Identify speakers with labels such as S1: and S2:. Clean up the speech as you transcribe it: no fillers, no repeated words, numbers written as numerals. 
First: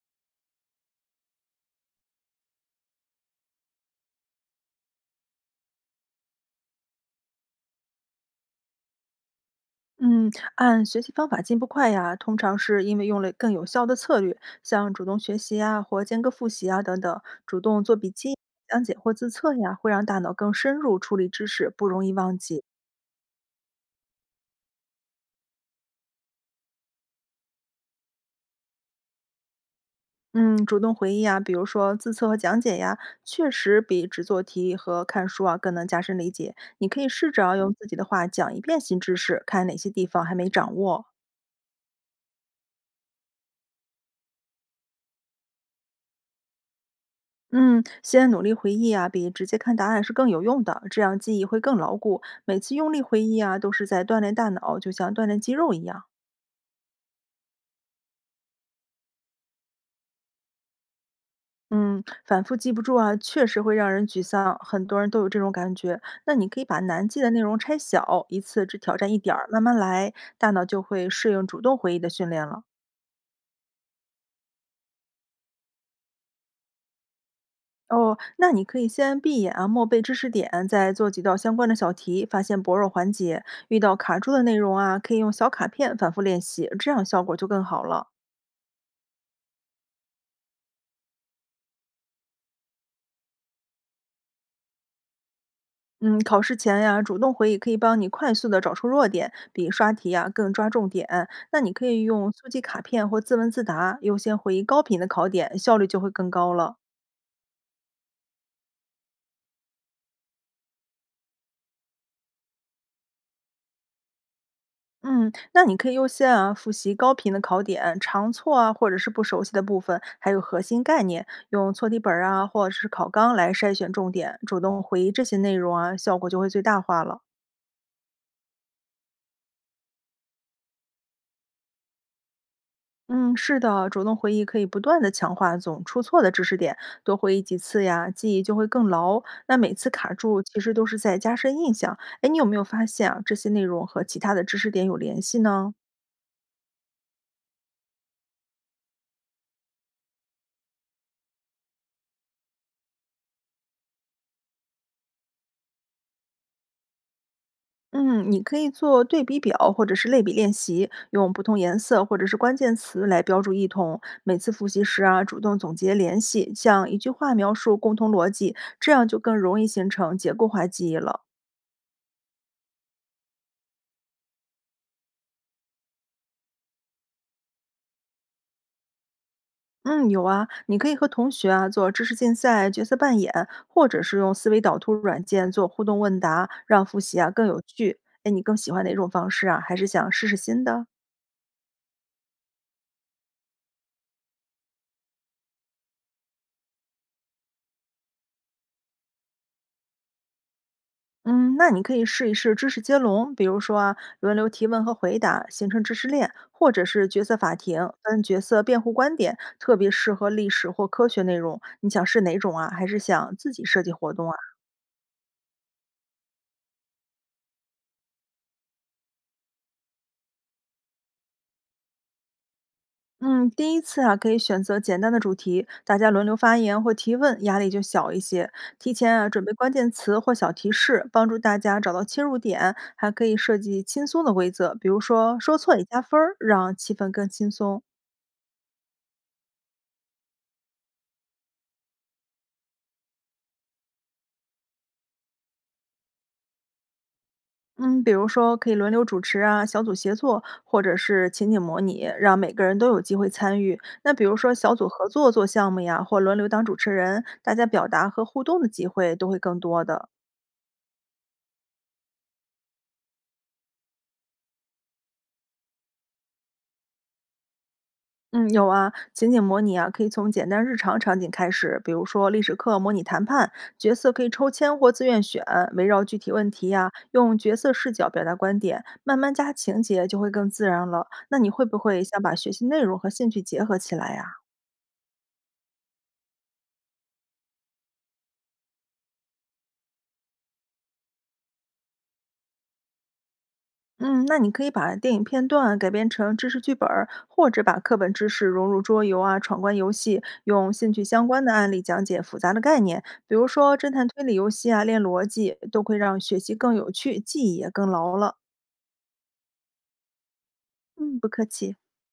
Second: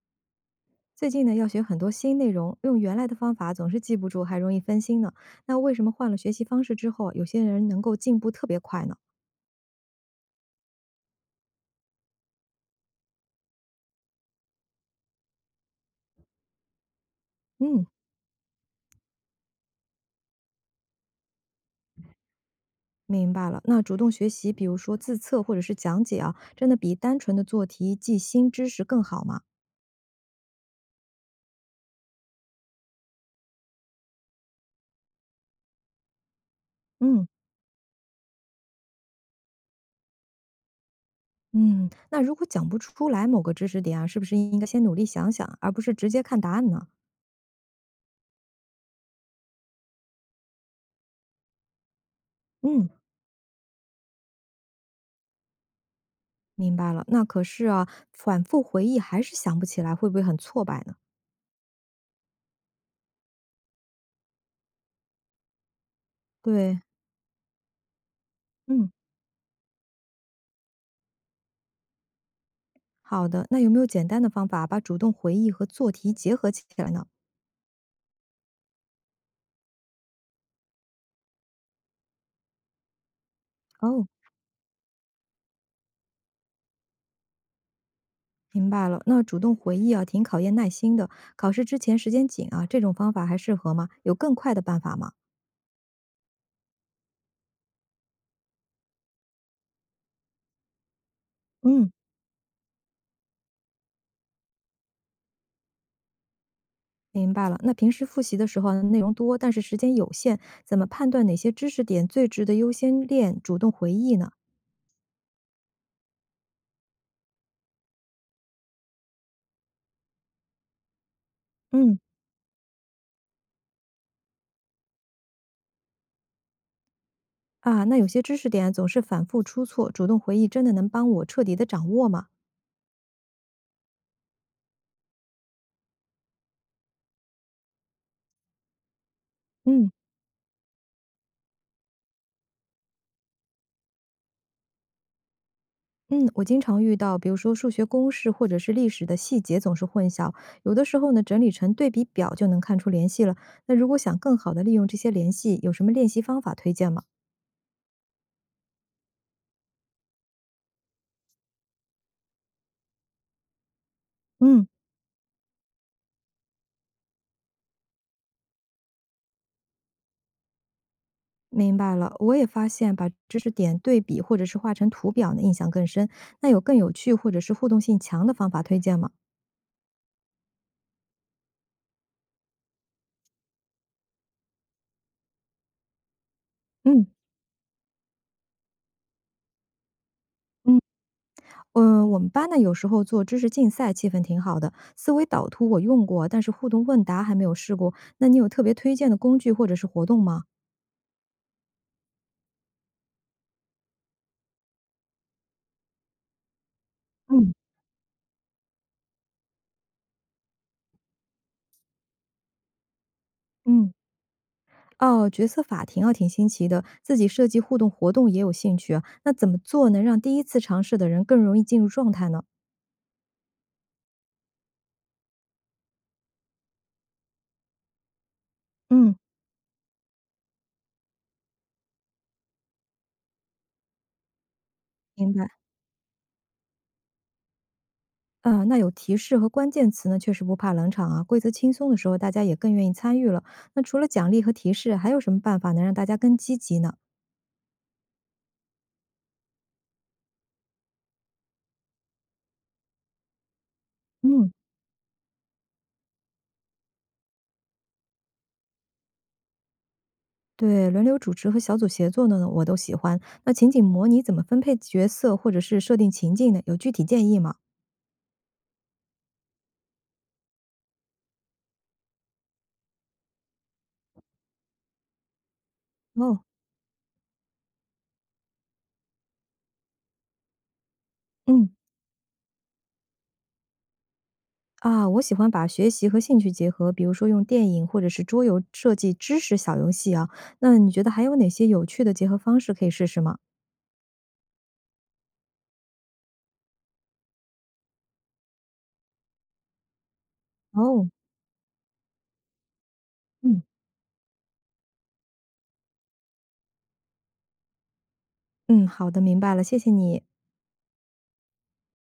S1: 最近呢，要学很多新内容，用原来的方法总是记不住，还容易分心呢。那为什么换了学习方式之后，有些人能够进步特别快呢？
S2: 嗯，按学习方法进步快呀，通常是因为用了更有效的策略，像主动学习啊，或间隔复习啊等等，主动
S1: 嗯，
S2: 做笔记、讲解或自测呀，会让大脑更深入处理知识，不容易忘记。
S1: 明白了。那主动学习，比如说自测或者是讲解啊，真的比单纯的做题记新知识更好吗？
S2: 嗯，主动回忆啊，比如说自测和讲解呀，确实比只做题和看书啊更能加深理解。你可以
S1: 嗯
S2: 试着用自己的话讲一遍新知识，看哪些地方还没掌握。
S1: 嗯。那如果讲不出来某个知识点啊，是不是应该先努力想想，而不是直接看答案呢？
S2: 嗯，先努力回忆啊，比直接看答案是更有用的，这样记忆会更牢固。每次
S1: 嗯，
S2: 用力回忆啊，都是在锻炼大脑，就像锻炼肌肉一样。
S1: 明白了。那可是啊，反复回忆还是想不起来，会不会很挫败呢？
S2: 嗯，反复记不住啊，确实会让人沮丧，很多人都有这种感觉。那你可以把
S1: 对，
S2: 难记的内容拆小，一次只
S1: 嗯。
S2: 挑战一点儿，慢慢来，大脑就会适应主动回忆的训练了。
S1: 好的，那有没有简单的方法把主动回忆和做题结合起来呢？
S2: 哦，那你可以先闭眼啊，默背知识点，再做几道相关的小题，发现薄弱环节。遇到
S1: 哦，
S2: 卡住的内容啊，可以用小卡片反复练习，这样效果就更好了。
S1: 明白了。那主动回忆啊，挺考验耐心的。考试之前时间紧啊，这种方法还适合吗？有更快的办法吗？
S2: 嗯，考试前呀，主动回忆可以帮你快速的找出弱点，比刷题呀更抓重点。那你可
S1: 嗯，
S2: 以用速记卡片或自问自答，优先回忆高频的考点，效率就会更高了。
S1: 明白了。那平时复习的时候啊内容多，但是时间有限，怎么判断哪些知识点最值得优先练主动回忆呢？
S2: 嗯，那你可以优先啊复习高频的考点、常错啊，或者是不熟悉的部分，还有核心概念，用错题
S1: 嗯，
S2: 本儿啊或者是考纲来筛选重点，主动回忆这些内容啊，效果就会最大化了。
S1: 啊，那有些知识点总是反复出错，主动回忆真的能帮我彻底的掌握吗？
S2: 嗯，是的，主动回忆可以不断的强化总出错的知识点，多回忆几次呀，记忆就会更牢。那每次
S1: 嗯。
S2: 卡住其实都是在加深印象。哎，你有没有发现啊，这些内容和其他的知识点有联系呢？
S1: 嗯，我经常遇到，比如说数学公式或者是历史的细节总是混淆，有的时候呢，整理成对比表就能看出联系了。那如果想更好的利用这些联系，有什么练习方法推荐吗？
S2: 嗯，你可以做对比表或者是类比练习，用不同颜色或者是关键词来标注异同。每次复
S1: 嗯，
S2: 习时啊，主动总结联系，像一句话描述共同逻辑，这样就更容易形成结构化记忆了。
S1: 明白了。我也发现把知识点对比或者是画成图表呢，印象更深。那有更有趣或者是互动性强的方法推荐吗？
S2: 嗯，有啊，你可以和同学啊做知识竞赛、角色扮演，或者是用思维导图软件做互动问答，让复
S1: 嗯。
S2: 习啊更有趣。哎，你更喜欢哪种方式啊？还是想试试新
S1: 嗯，
S2: 的？
S1: 我们班呢有时候做知识竞赛，气氛挺好的。思维导图我用过，但是互动问答还没有试过。那你有特别推荐的工具或者是活动吗？
S2: 嗯，那你可以试一试知识接龙，比如说啊，轮流提问和回答，形成知识链，或者是角色法
S1: 嗯
S2: 庭，分角色辩护观点，特别适合历史或科学内容。你想试哪种啊？还是想自己设计
S1: 嗯，
S2: 活动啊？
S1: 哦，角色法庭啊，挺新奇的，自己设计互动活动也有兴趣啊。那怎么做能让第一次尝试的人更容易进入状态呢？
S2: 嗯，第一次啊，可以选择简单的主题，大家轮流发言或提问，压力就小一些。提前
S1: 嗯，
S2: 啊，准备关键词或小提示，帮助大家找到切入点。还可以设计轻松的规则，比如
S1: 明
S2: 说
S1: 白。
S2: 说错也加分儿，让气氛更轻松。
S1: 啊，那有提示和关键词呢，确实不怕冷场啊。规则轻松的时候，大家也更愿意参与了。那除了奖励和提示，还有什么办法能让大家更积极呢？
S2: 嗯，比如说可以轮流主持啊，小组协作，或者是情景模拟，让每个人都有机会参与。那比如
S1: 嗯，
S2: 说小组合作做项目呀，或轮流当主持人，大家表达和互动的机会都会更多的。
S1: 对，轮流主持和小组协作的呢，我都喜欢。那情景模拟怎么分配角色或者是设定情境呢？有具体建议吗？
S2: 嗯，有啊，情景模拟啊，可以从简单日常场景开始，比如说历史课模拟谈判，角色可以抽签或自愿选，围绕具体
S1: 哦，
S2: 问题呀，用角色视角表达观点，慢慢加情节就会更自然了。那你会
S1: 嗯。
S2: 不会想把学习内容和兴趣结合起来呀？
S1: 啊，我喜欢把学习和兴趣结合，比如说用电影或者是桌游设计知识小游戏啊。那你觉得还有哪些有趣的结合方式可以试试吗？
S2: 嗯，那你可以把电影片段改编成知识剧本儿，或者把课本知识融入桌游啊、闯关游戏，用兴趣
S1: 哦，
S2: 相关的案例讲解复杂的概念。比如
S1: 嗯。
S2: 说侦探推理游戏啊，练逻辑，都会让学习更有趣，记忆也更牢了。
S1: 嗯，好的，明白了，谢谢你。
S2: 嗯，不客气。